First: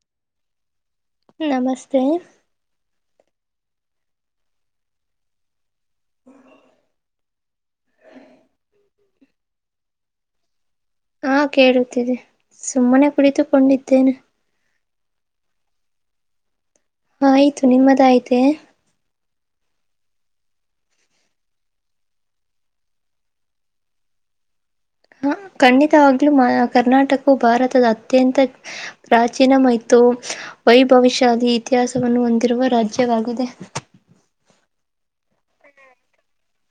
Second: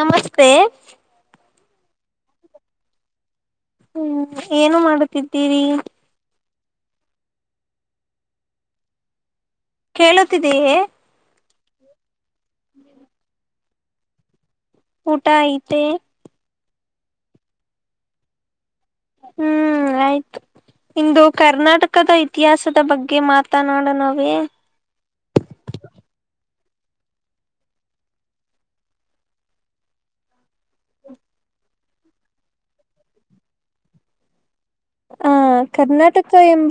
ನಮಸ್ತೆ. ನಮಸ್ತೆ ಹ್ಮ್ ಏನು ಮಾಡುತ್ತಿದ್ದೀರಿ. ಕೇಳುತ್ತಿದೆಯೇ ಹಾ ಕೇಳುತ್ತಿದೆ ಸುಮ್ಮನೆ ಕುಳಿತುಕೊಂಡಿದ್ದೇನೆ. ಊಟ ಆಯಿತೆ ಆಯಿತು ನಿಮ್ಮದಾಯಿತೆ ಹ್ಮ್ ಆಯಿತು ಇಂದು ಕರ್ನಾಟಕದ ಇತಿಹಾಸದ ಬಗ್ಗೆ ಮಾತನಾಡಣವೇ. ಖಂಡಿತವಾಗ್ಲೂ ಕರ್ನಾಟಕವು ಭಾರತದ ಅತ್ಯಂತ ಪ್ರಾಚೀನಮ ಇ ವೈಭವಿಷ್ಯದಿ ಇತಿಹಾಸವನ್ನು ಹೊಂದಿರುವ ರಾಜ್ಯವಾಗಿದೆ. ಹ. [inaudible] ಆ ಕರ್ನಾಟಕ ಎಂಬ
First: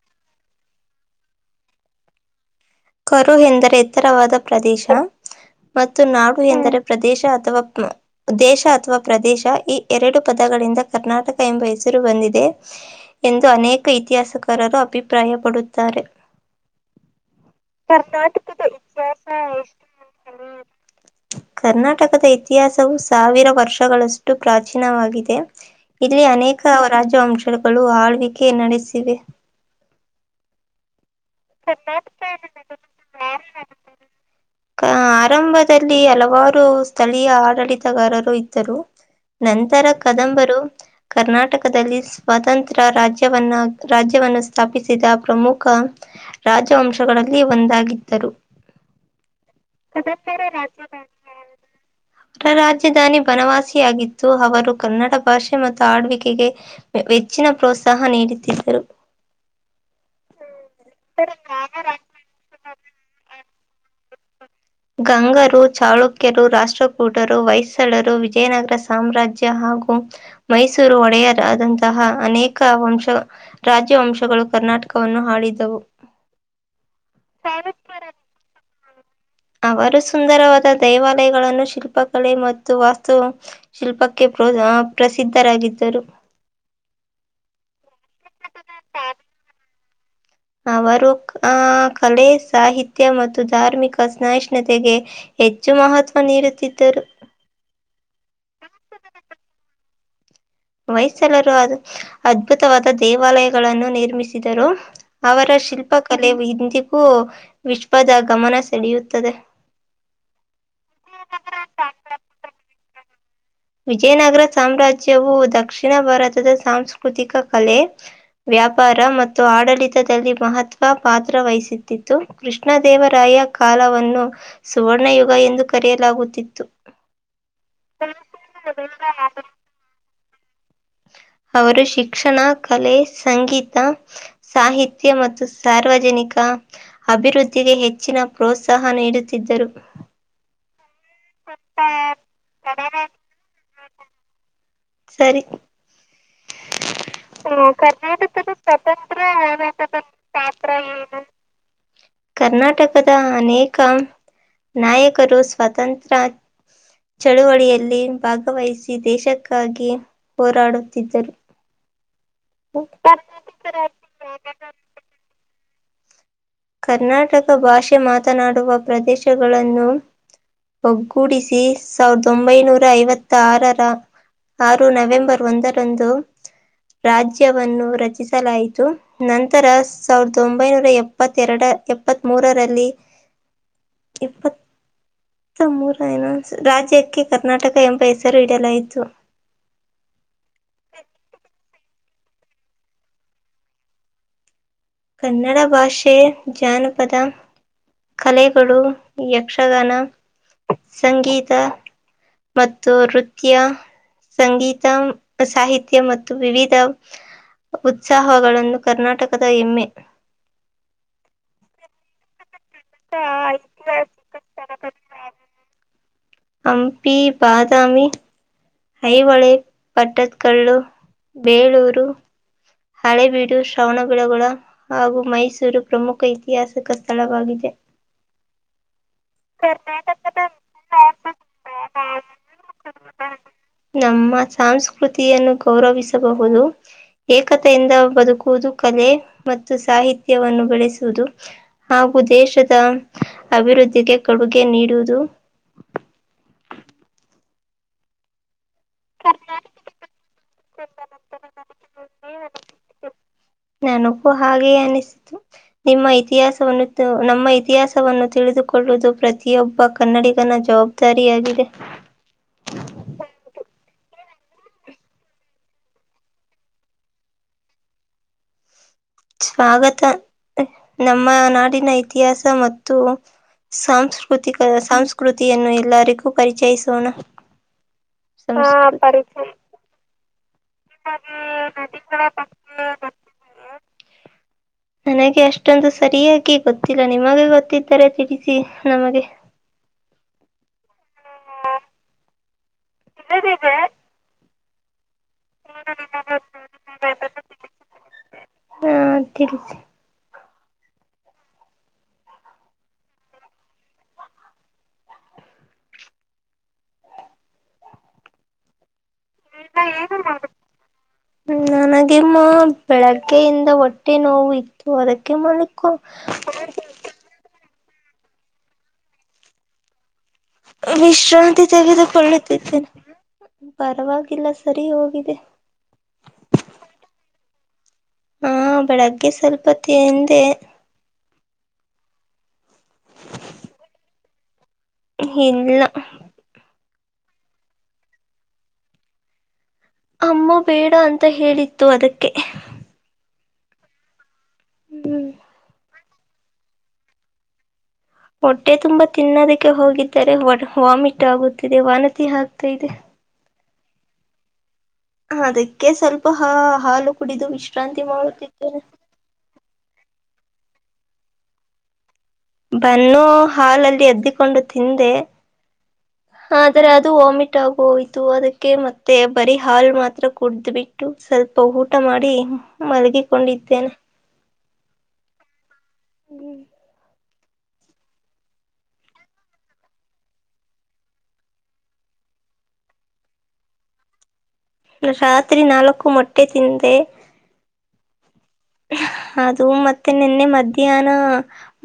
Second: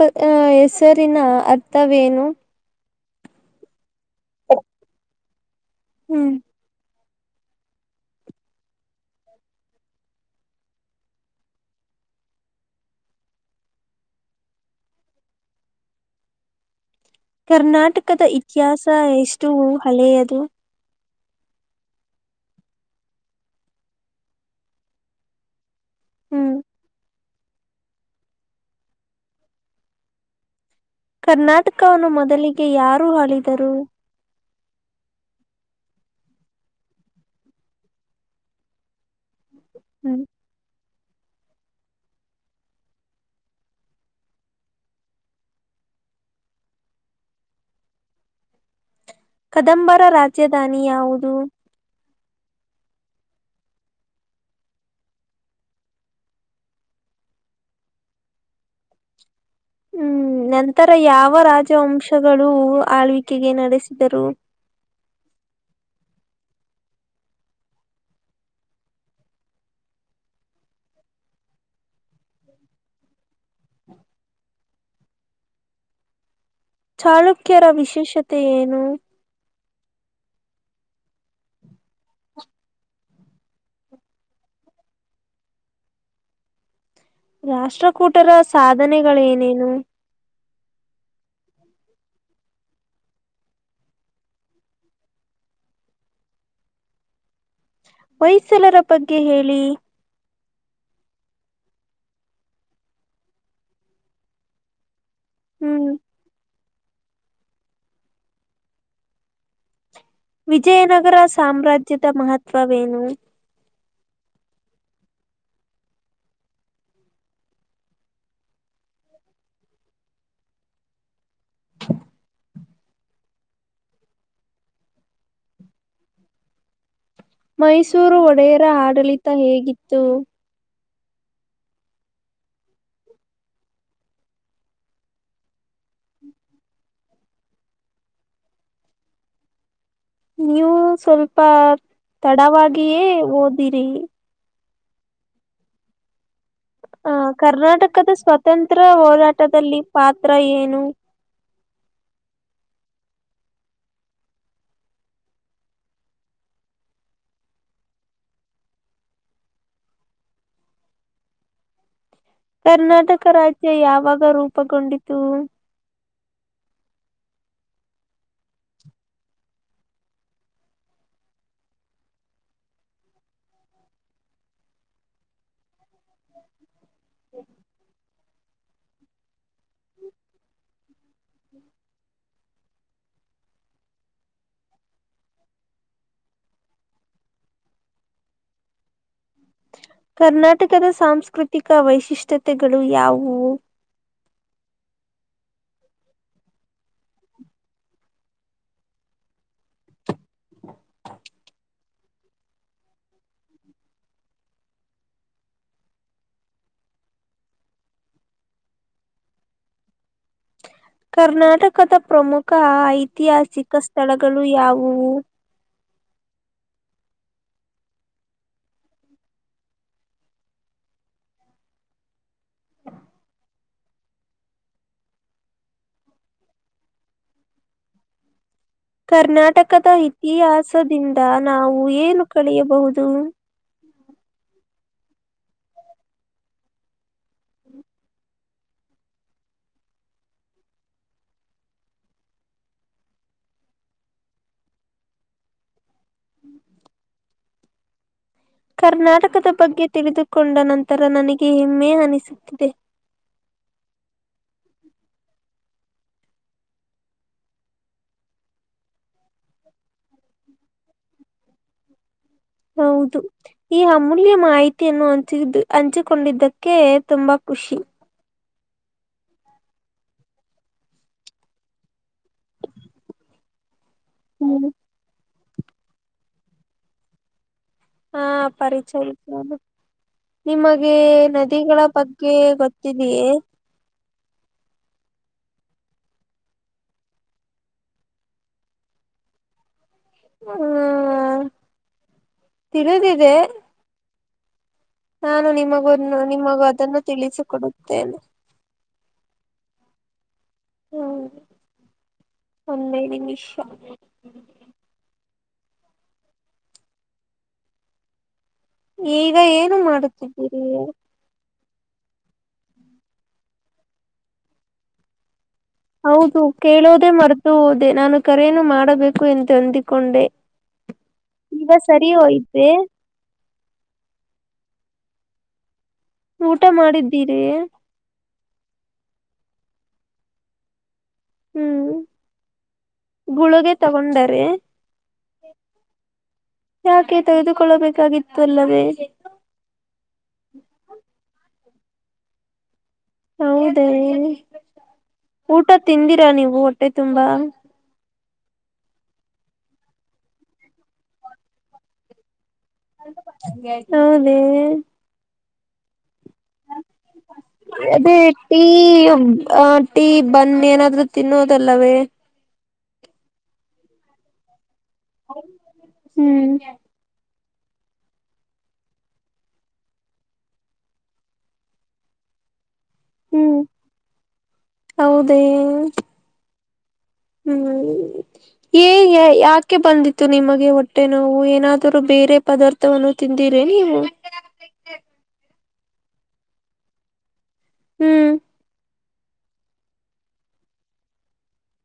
ಹೆಸರಿನ ಅರ್ಥವೇನು ಕರು ಎಂದರೆ ಎತ್ತರವಾದ ಪ್ರದೇಶ ಮತ್ತು ಹ್ಮ್ ನಾಡು ಎಂದರೆ. ಪ್ರದೇಶ ಅಥವಾ ದೇಶ ಅಥವಾ ಪ್ರದೇಶ ಈ ಎರಡು ಪದಗಳಿಂದ ಕರ್ನಾಟಕ ಎಂಬ ಹೆಸರು ಬಂದಿದೆ ಎಂದು ಅನೇಕ ಇತಿಹಾಸಕಾರರು ಅಭಿಪ್ರಾಯಪಡುತ್ತಾರೆ. ಕರ್ನಾಟಕದ ಇತಿಹಾಸ ಎಷ್ಟು ಹಳೆಯದು ಕರ್ನಾಟಕದ ಇತಿಹಾಸವು ಸಾವಿರ ವರ್ಷಗಳಷ್ಟು ಪ್ರಾಚೀನವಾಗಿದೆ ಇಲ್ಲಿ ಹ್ಮ್ ಅನೇಕ ರಾಜವಂಶಗಳು ಆಳ್ವಿಕೆ ನಡೆಸಿವೆ ಕರ್ನಾಟಕವನ್ನು ಮೊದಲಿಗೆ ಯಾರು ಆಳಿದರು ಕ ಆರಂಭದಲ್ಲಿ ಹಲವಾರು ಸ್ಥಳೀಯ ಆಡಳಿತಗಾರರು ಇದ್ದರು ನಂತರ ಹ್ಮ್ ಕದಂಬರು ಕರ್ನಾಟಕದಲ್ಲಿ ಸ್ವಾತಂತ್ರ ರಾಜ್ಯವನ್ನ ರಾಜ್ಯವನ್ನು ಸ್ಥಾಪಿಸಿದ ಪ್ರಮುಖ ರಾಜವಂಶಗಳಲ್ಲಿ ಒಂದಾಗಿದ್ದರು ಕದಂಬರ ರಾಜಧಾನಿ ಯಾವುದು ರಾಜಧಾನಿ ಬನವಾಸಿಿಯಗಿತ್ತು ಅವರು ಕನ್ನಡ ಭಾಷೆ ಮತ್ತು ಆಳ್ವಿಕೆಗೆ ವೆಚ್ಚಿನ ಪ್ರೋತ್ಸಾಹ ನೀಡುತ್ತಿದ್ದರು ಹ್ಮ್ ನಂತರ ಯಾವ ರಾಜವಂಶಗಳು ಆಳ್ವಿ ಕೆ ನಡೆಸಿದರು ಗಂಗರು ಚಾಳುಕ್ಯರು ರಾಷ್ಟ್ರಕೂಟರು ವಯ್ಸಳರು ವಿಜಯನಗರ ಸಾಮ್ರಾಜ್ಯ ಹಾಗೂ ಮೈಸೂರು ಒಡೆಯರಾದಂತಹ ಅನೇಕ ವಂಶ ರಾಜ್ಯ ವಂಶಗಳು ಕರ್ನಾಟಕ ಕವನ್ನು ಆಳಿದ್ದವು ಚಾಳುಕ್ಯರ ವಿಶೇಷತೆ ಏನು ಅವರು ಸುಂದರವಾದ ದೇವಾಲಯಗಳನ್ನು ಶಿಲ್ಪಕಲೆ ಮತ್ತು ವಾಸ್ತು ಶಿಲ್ಪಕ್ಕೆ ಪ್ರ ಪ್ರಸಿದ್ಧರಾಗಿದ್ದರು ರಾಷ್ಟ್ರಕೂಟರ ಸಾಧನೆಗಳೇನೇನು ಅವರು ಆ ಕಲೆ ಸಾಹಿತ್ಯ ಮತ್ತು ಧಾರ್ಮಿಕ ಸಹಿಷ್ಣುತೆಗೆ ಹೆಚ್ಚು ಮಹತ್ವ ನೀಡುತ್ತಿದ್ದರು ಹೊಯ್ಸಳರ ಬಗ್ಗೆ ಹೇಳಿ ಹೊಯ್ಸಳರು ಅದ್ ಅದ್ಭುತವಾದ ದೇವಾಲಯಗಳನ್ನು ನಿರ್ಮಿಸಿದರು ಅವರ ಹ್ಮ್ ಶಿಲ್ಪಕಲೆ ಇಂದಿಗೂ ವಿಶ್ವದ ಗಮನ ಸೆಳೆಯುತ್ತದೆ ವಿಜಯನಗರ ಸಾಮ್ರಾಜ್ಯದ ಮಹತ್ವವೇನು ವಿಜಯನಗರ ಸಾಮ್ರಾಜ್ಯವು ದಕ್ಷಿಣ ಭಾರತದ ಸಾಂಸ್ಕೃತಿಕ ಕಲೆ ವ್ಯಾಪಾರ ಮತ್ತು ಆಡಳಿತದಲ್ಲಿ ಮಹತ್ವ ಪಾತ್ರ ವಹಿಸುತ್ತಿಿದ್ದತ್ತು ಕೃಷ್ಣ ಕೃಷ್ಣದೇವರಾಯ ಕಾಲವನ್ನು ಸುವರ್ಣಯುಗ ಎಂದು ಕರೆಯಲಾಗುತ್ತಿತ್ತು ಮೈಸೂರು ಒಡೆಯರ ಆಡಳಿತ ಹೇಗಿತ್ತು ಅವರು ಶಿಕ್ಷಣ ಕಲೆ ಸಂಗೀತ ಸಾಹಿತ್ಯ ಮತ್ತು ಸಾರ್ವಜನಿಕ ಅಭಿವೃದ್ಧಿಗೆ ಹೆಚ್ಚಿನ ಪ್ರೋತ್ಸಾಹ ನೀಡುತ್ತಿದ್ದರು ನೀವು ಸ್ವಲ್ಪ ತಡವಾಗಿಯೇ ಓದಿರಿ ಸರಿ ಹ ಕರ್ನಾಟಕದ ಸ್ವತಂತ್ರ ಹೋರಾಟದಲ್ಲಿ ಪಾತ್ರ ಏನು ಕರ್ನಾಟಕದ ಅನೇಕ ನಾಯಕರು ಸ್ವಾತಂತ್ರ ಚಳುವಳಿಯಲ್ಲಿ ಭಾಗವಹಿಸಿ ದೇಶಕ್ಕಾಗಿ ಹೋರಾಡುತ್ತಿದ್ದರು ಕರ್ನಾಟಕ ರಾಜ್ಯ ಯಾವಾಗ ರೂಪುಗೊಂಡಿತು ಕರ್ನಾಟಕ ಭಾಷೆ ಮಾತನಾಡುವ ಪ್ರದೇಶಗಳನ್ನು ಒಗ್ಗೂಡಿಸಿ ಸಾವಿರದ ಒಂಬೈನೂರ ಐವತ್ತ ಆರರ ಆರು ನವೆಂಬರ್ ಒಂದರಂದು ರಾಜ್ಯವನ್ನು ರಚಿಸಲಾಯಿತು ನಂತರ ಸಾವಿರದ ಒಂಬೈನೂರ ಎಪ್ಪತ್ತೆರಡ ಎಪ್ಪತ್ತ್ ಮೂರರಲ್ಲಿ ಎಪ್ಪತ್ [inaudible] ಮ್ಮರ ಏನ ರಾಜ್ಯಕ್ಕೆ ಕರ್ನಾಟಕ ಎಂಬ ಹೆಸರು ಇಡಲಾಯ್ತು ಕರ್ನಾಟಕದ ಸಾಂಸ್ಕೃತಿಕ ವೈಶಿಷ್ಟ್ಯತೆಗಳು ಯಾವುವು ಕನ್ನಡ ಭಾಷೆ ಜಾನಪದ ಕಲೆಗಳು ಯಕ್ಷಗಾನ ಸಂಗೀತ ಮತ್ತು ನೃತ್ಯ ಸಂಗೀತ ಸಾಹಿತ್ಯ ಮತ್ತು ವಿವಿಧ ಉತ್ಸಾಹಗಳನ್ನು ಕರ್ನಾಟಕದ ಎಮ್ಮೆ ಕರ್ನಾಟಕದ ಪ್ರಮುಖ ಮುಕ್ಕ ಐತಿಹಾಸಿಕ ಸ್ಥಳಗಳು ಯಾವುವು ಹಂಪಿ ಬಾದಾಮಿ ಐಹಳಿ ಪಟ್ಟದಕಲ್ಲು ಬೇಳೂರು ಹಳೇಬೀಡು ಶ್ರವಣಬೆಳಗೊಳ ಹಾಗೂ ಮೈಸೂರು ಪ್ರಮುಖ ಇಐತಿಹಾಸಿಕ ಸ್ಥಳವಾಗಿದೆ ಹ್ಮ್ ಕರ್ನಾಟಕದ ಇತಿಹಾಸದಿಂದ ನಾವು ಏನು ಕಳೆಯಬಹುದು ನಮ್ಮ ಸಂಸ್ಕೃತಿಯನ್ನು ಗೌರವಿಸಬಹುದು ಏಕತೆಯಿಂದ ಬದುಕು ಹದು ಕಲೆ ಮತ್ತು ಸಾಹಿತ್ಯವನ್ನು ಬೆಳೆಸುವುದು ಹಾಗೂ ದೇಶದ ಅಭಿವೃದ್ಧಿಗೆ ಕೊಡುಗೆ ನೀಡುವುದು ಹ್ಮ್ [inaudible] ಕರ್ನಾಟಕದ ಬಗ್ಗೆ ತಿಳಿದುಕೊಂಡ ನಂತರ ನನಗೆ ಹೆಮ್ಮೆ ಅನಿಸುತ್ತಿದೆ ಹ [inaudible] ಹಾಗೆಯೇ ಅನಿಸಿತು ನಿಮ್ಮ ಇತಿಹಾಸವನ್ನು ನಮ್ಮ ಇತಿಹಾಸವನ್ನು ತಿಳಿದುಕೊಳ್ಳುವುದು ಪ್ರತಿಯೊಬ್ಬ ಕನ್ನಡಿಗನ ಜವಾಬ್ದಾರಿಯಗಾಗಿದೆ ಹೌದು ಈ ಅಮೂಲ್ಯ ಮಾಹಿತಿಯನ್ನು ಹಂಚ ಹಂಚಿಕೊಂಡಿದ್ದಕ್ಕೆ ತುಂಬಾ ಖುಷಿ. ಸ್ವಾಗತ ನಮ್ಮ ನಾಡಿನ ಇತಿಹಾಸ ಮತ್ತು, ಸಾಂಸ್ಕೃತಿಕ ಹ್ಮ್ ಸಂಸ್ಕೃತಿಯನ್ನು ಎಲ್ಲರಿಗೂ ಪರಿಚಯಿಸೋಣ ಹಾ ಪರಿಚಯ ನಿಮಗೆ ನದಿಗಳ ಬಗ್ಗೆ ಗೊತ್ತಿದಿಯೇ ನನಗೆ ಅಷ್ಟೊಂದು ಸರಿಯಾಗಿ ಗೊತ್ತಿಲ್ಲ ನಿಮಗೆ ಗೊತ್ತಿದ್ದರೆ ತಿಳಿಸಿ ನಮಗೆ ಹ್ಮ [inaudible] ತಿಳದಿದೆ ನಾನು ನಿಮಗನ್ನು ನಿಮಗ ಅದನ್ನು ತಿಳಿಸಿಕೊಡುತ್ತೇನೆ [unintelligible] ಹ್ಮ ಒಂದೈ ನಿಮಿಷ. ಈಗ ಏನು ಮಾಡುತ್ತಿದ್ದೀರಿ. ನನಗೆ ಮಾ ಬೆಳಗ್ಗೆಯಿಂದ ಹೊಟ್ಟೆ ನೋವು ಇತ್ತು. ಅದಕ್ಕೆ ಮ ಹೌದು ಕೇಳೋದೇ ಮರ್ತು ಹೋದೆ ನಾನು ಕರೇನು ಮಾಡಬೇಕು ಎಂದು ಅಂದಿಕೊಂಡೆ. ವಿಶ್ರಾಂತಿ ಈಗ ತೆಗೆದು ಸರಿ ಹೋಯ್ತೆ ಕೊಳ್ಳುತಿದ್ದೇನೆ. ಪರವಾಗಿಲ್ಲ ಸರಿ ಹೋಗಿದೆ. ಊಟ ಮಾಡಿದ್ದೀರಿ. ಹಾ ಬೆಳಗ್ಗೆ ಸ್ವಲ್ಪ ತಿಂದೆ. ಹ್ಮ್ ಗುಳುಗೆ ತಗೊಂಡರೆ. ಏನಿಲ್. ಯಾಕೆ ತೆಗೆದುಕೊಳ್ಳಬೇಕಾಗಿತ್ತು ಅಲ್ಲವೇ. ಅಮ್ಮ ಬೇಡ ಅಂತ ಹೇಳಿತ್ತು ಅದಕ್ಕೆ. ಹೌದೇ ಹ್ಮ್ ಊಟ ತಿಂದಿರಾ ನೀವು ಹೊಟ್ಟೆ ತುಂಬಾ. ಹೊಟ್ಟೆ ತುಂಬಾ ತಿನ್ನೋದಕ್ಕೆ ಹೋಗಿದ್ದರೆ ವಾಮಿಟ್ ಆಗುತ್ತಿದೆ. ವನತಿ ಹಾಕ ತಿದೆ. ಹೌದೇ, ಅದಕ್ಕೆ ಸ್ವಲ್ಪ ಹಾ ಹಾಲು ಕುಡಿದು ವಿಶ್ರಾಂತಿ ಅದೇ ಟೀ ಮಾಡುತ್ತಿದ್ದೇನೆ. ಟೀ ಬನ್ನ ಏನಾದ್ರೂ ತಿನ್ನೋದಲ್ಲವೇ. ಬನ್ನು ಹಾಲಲ್ಲಿ ಎದ್ದಿಕೊಂಡು ತಿಂದೆ ಹ್ಮ್ ಆದ್ರೆ ಅದು ವಾಮೀ ಊಟ ಹೋಯ್ತು ಅದಕ್ಕೆ ಮತ್ತೆ ಬರಿ ಹಾಲು ಮಾತ್ರ ಕುಡ್ದ್ ಬಿಟ್ಟು ಸ್ವಲ್ಪ ಊಟ ಮಾಡಿ. ಹ್ಮ್ ಮಲಗಿಕೊಂಡಿದ್ದೇನೆ. ಹೌದೇ. [inaudible] ಹ್ಮ್ ಏ ಯಾಕೆ ಬಂದಿತ್ತು ನಿಮಗೆ ಹೊಟ್ಟೆ ನೋವು ಏನಾದರೂ ಬ ಬೇರೆ ಪದಾರ್ಥವನ್ನು ತಿಂದಿರಿ ನೀವು. ರಾತ್ರಿ ನಾಲ್ಕು ಮೊಟ್ಟೆ ತಿಂದೆ. ಹ್ಮ್. ಅದು ಮತ್ತೆ ನಿನ್ನೆ ಮಧ್ಯಾಹ್ನ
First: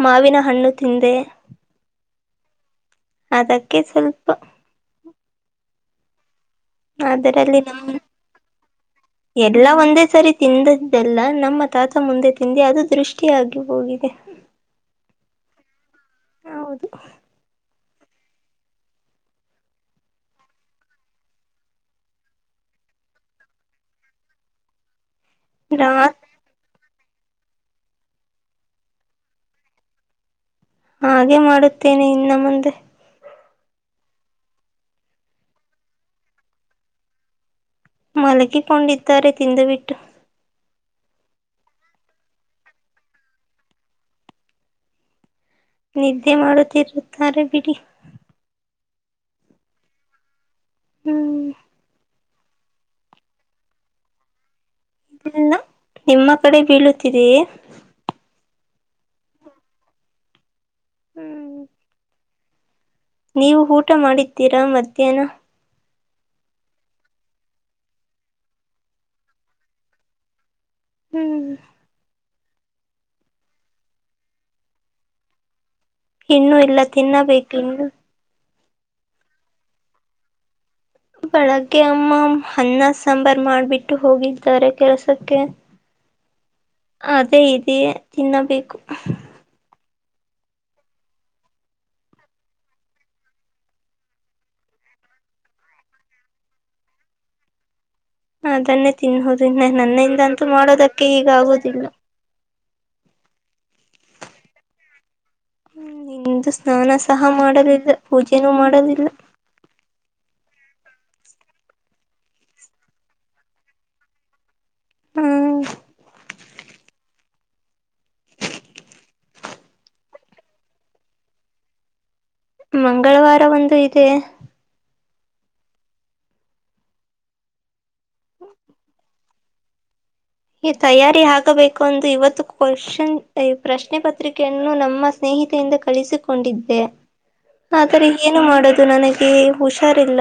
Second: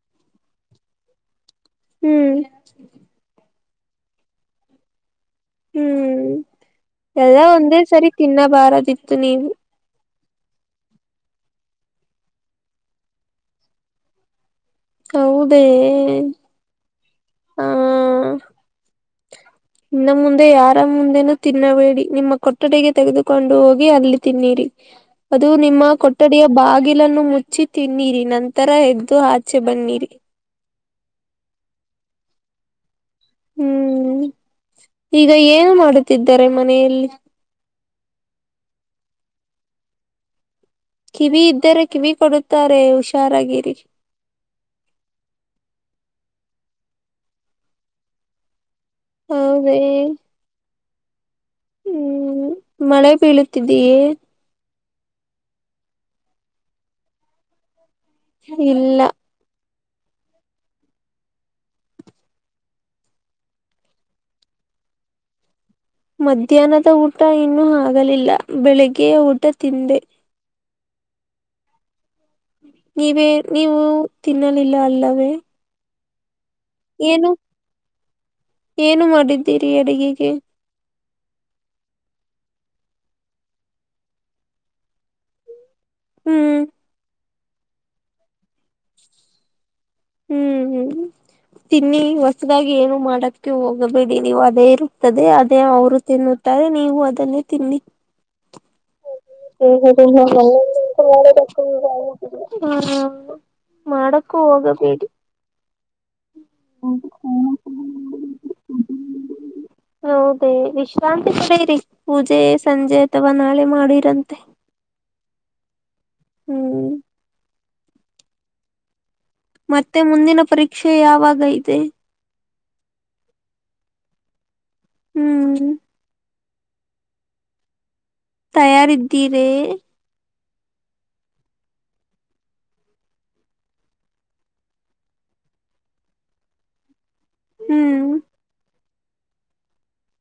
ಮಾವಿನ ಹಣ್ಣು ತಿಂದೆ. ಹ್ಮ್. ಅದಕ್ಕೆ ಸ್ವಲ್ಪ, ಹ್ಮ್ ಎಲ್ಲ ಅದರಲ್ಲಿ ಒಂದೇ ನಮ್ ಸರಿ ತಿನ್ನಬಾರದಿತ್ತು ನೀವು. ತಿಂದದ್ದೆಲ್ಲ ನಮ್ಮ ತಾತ ಮುಂದೆ ತಿಿಂದಿ ಅದು ದೃಷ್ಟಿಯಾಗಿ ಹೋಗಿದೆ. ಹೌದೇ ಹೌದು ಹಾ. ಇನ್ನು ಮುಂದೆ ಯಾರ ಮುಂದೆನು ತಿನ್ನಬೇಡಿ ನಿಮ್ಮ ಕೊಠಡಗೆ ತೆಗೆದುಕೊಂಡು ಹೋಗಿ ಅಲ್ಲಿ ತಿನ್ನಿರಿ. ಅದು ನಿಮ್ಮ ರಾತ್ ಕೊಠಡಿಯ ಬಾಗಿ. ಕಲನ್ನು ಮುಚ್ಚಿ ತಿನ್ನಿರಿ ನಂತರ ಎದ್ದು ಆಚೆ ಬನ್ನಿರಿ. ಹಾಗೆ ಮಾಡುತ್ತೇನೆ ಇನ್ನು ಮುಂದೆ. ಹ್ಮ್ ಈಗ ಏನು ಮಾಡುತ್ತಿದ್ದಾರೆ ಮನೆಯಲ್ಲಿ. ಮಲಗಿಕೊಂಡಿದ್ದಾರೆ ತಿಂದು ಬಿಟ್ಟು. ಕಿವಿ ಇದ್ದರೆ ಕಿವಿ ಕೊಡುತ್ತಾರೆ ಹುಷಾರಾಗಿರಿ ನಿದ್ದೆ ಮಾಡುತ್ತಿರುತ್ತಾರೆ ಬಿಡಿ. ಹೌದ ಹ್ಮ್. ಹ್ಮ್ ಮಳೆ ಬೀಳತಿದೀಏ. ಇ ನಿಮ್ಮ ಕಡೆ ಬೀಳುತಿದೀಯ. ಇಲ್ಲ. ಹ್ಮ್. ನೀವು ಊಟ ಮಾಡಿದ್ದೀರಾ ಮಧ್ಯಾಹ್ನ. ಮಧ್ಯಾಹ್ನದ ಊಟ ಇನ್ನೂ ಆಗಲಿಲ್ಲ ಬೆಳಿಗ್ಗೆ ಊಟ ತಿಂದೆ. ಹ್ಮ್. ನೀವೇ ನೀವು ತಿನ್ನಲಿಲ್ಲ ಅಲ್ಲವೇ. ಇನ್ನುೂ ಇಲ್ಲ ಏನು ತಿನ್ನಬೇಕು ಇನ್ನು ಏನು ಮಾಡಿದ್ದೀರಿ ಅಡಗೆಗೆ. ಬೆಳಗ್ಗೆ ಅಮ್ಮ ಹನ್ನ ಸಾಂಬಾರ ಮಾಡ್ಬಿಟ್ಟು ಹೋಗಿದ್ದಾರೆ ಕೆಲಸಕ್ಕೆ ಹ್ಮ್. ಅದೇ ಇದೆ ತಿನ್ನಬೇಕು ಹ್ಮ್ ಹ್ಮ್. ತಿನ್ನಿ ಹೊಸದಾಗಿ ಏನು ಮಾಡದಕ್ಕೆ ಹೋಗಬೇಡಿ ನೀವು ಅದೇ ಇರುತ್ತದೆ ಅದೇ ಅವರು ತಿನ್ನು ನೀವು ಅದನ್ನೇ ತಿನ್ನಿ. ಅದನ್ನೇ ತಿನ್ನೋದು ಇನ್ನ ಹ ಹ ಹೌ ನನ್ನಿಂದಂತೂ ಮಾಡೋದಕ್ಕೆ ಈಗ ಹ ಆಗೋದಿಲ್ಲ. [unintelligible] ಹಾ ಮಾಡಕ್ಕೂ ಹೋಗಬೇಡಿ. ಹ ನಿಂದು ಸ್ನಾನ ಸಹ ಮಾಡಲಿಲ್ಲ ಪೂಜೆನೂ ಮಾಡಲಿಲ್ಲ ಮತ್ತೆ ವಿಶ್ರಾಂತಿ ಪಡೆಯಿರಿ ಪೂಜೆ ಸಂಜೆ ಅಥವಾ ನಾಳೆ ಮಾಡಿರಂತೆ. ಹ್ಮ್. ಹ್ಮ್ ಮತ್ತೆ ಮುಂದಿನ ಪರೀಕ್ಷೆ ಯಾವಾಗ ಇದೆ. ಮಂಗಳವಾರ ಒಂದು ಇದೆ ಹ್ಮ್. ತಯಾರಿದ್ದೀರ ಈ ತಯಾರಿ ಆಗಬೇಕು ಎಂದು ಇವತ್ತು ಕ್ವಶನ್ ಪ್ರಶ್ನೆ ಪತ್ರಿಕೆಯನ್ನು ನಮ್ಮ ಸ್ನೇಹ. ಸ್ನೇಹಿತೆಯಿಂದ ಕಳಿಸಿಕೊಂಡಿದ್ದೆ ಹ್ಮ್ ಆದರೆ ಏನು ಮಾಡದು ನನಗೆ ಹುಷಾರಿಲ್ಲ.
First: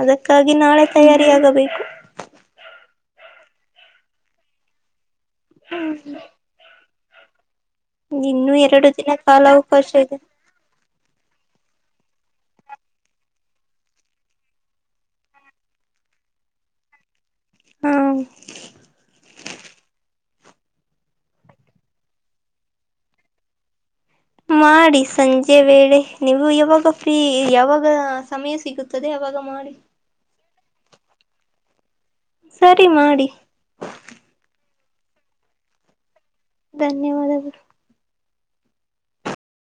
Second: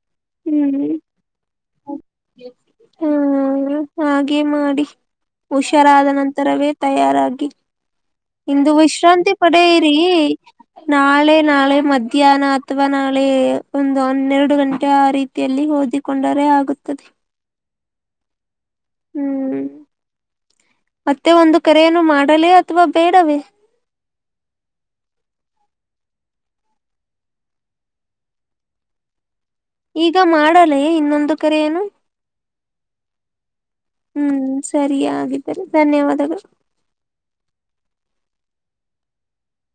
ಅದಕ್ಕಾಗಿ ನಾಳೆ ಹ್ಮ್ ತಯಾರಿ ಆಗಬೇಕು ಹ್ಮ ಹಾಗೆ ಮಾಡಿ ಹುಷಾರಾದ ನಂತರವೇ ತಯಾರಾಗಿ. ಇನ್ನುೂ ಇಂದು ಎರಡು ದಿನ ವಿಶ್ರಾಂತಿ ಪಡ ಕಾಲಾವಕಾಶ ಇಿರಿ ಇದೆ ನಾಳೆ ನಾಳೆ ಮಧ್ಯಾಹ್ನ ಅಥವಾ ನಾಳೆ ಒಂದು ಹನ್ನೆರಡು ಗಂಟೆ ಆ ರೀತಿಯಲ್ಲಿ ಓದಿಕೊಂಡರೆ ಆಗುತ್ತೆ ದೆ ಹಾ ಹ್ಮ್ ಮತ್ತೆ ಒಂದು ಕರೆಯನ್ನು ಮಾಡಲೇ ಅಥವಾ ಬೇಡವೇ ಮಾಡಿ ಸಂಜೆ ವೇಳೆ ನೀವು ಯಾವಾಗ ಫ್ರೀ ಯಾವಾಗ ಸಮಯ ಸಿಗುತ್ತದೆ ಯಾಗ ಮಾಡಿ ಈಗ ಮಾಡಲೇ ಇನ್ನೊಂದು ಕರೆಯಏನು ಸರಿ ಮಾಡಿ ಸರಿ ಆಗಿದ್ದಿದ್ದಾರೆ ಧನ್ಯವಾದಗಳು ಧನ್ಯವಾದಗಳು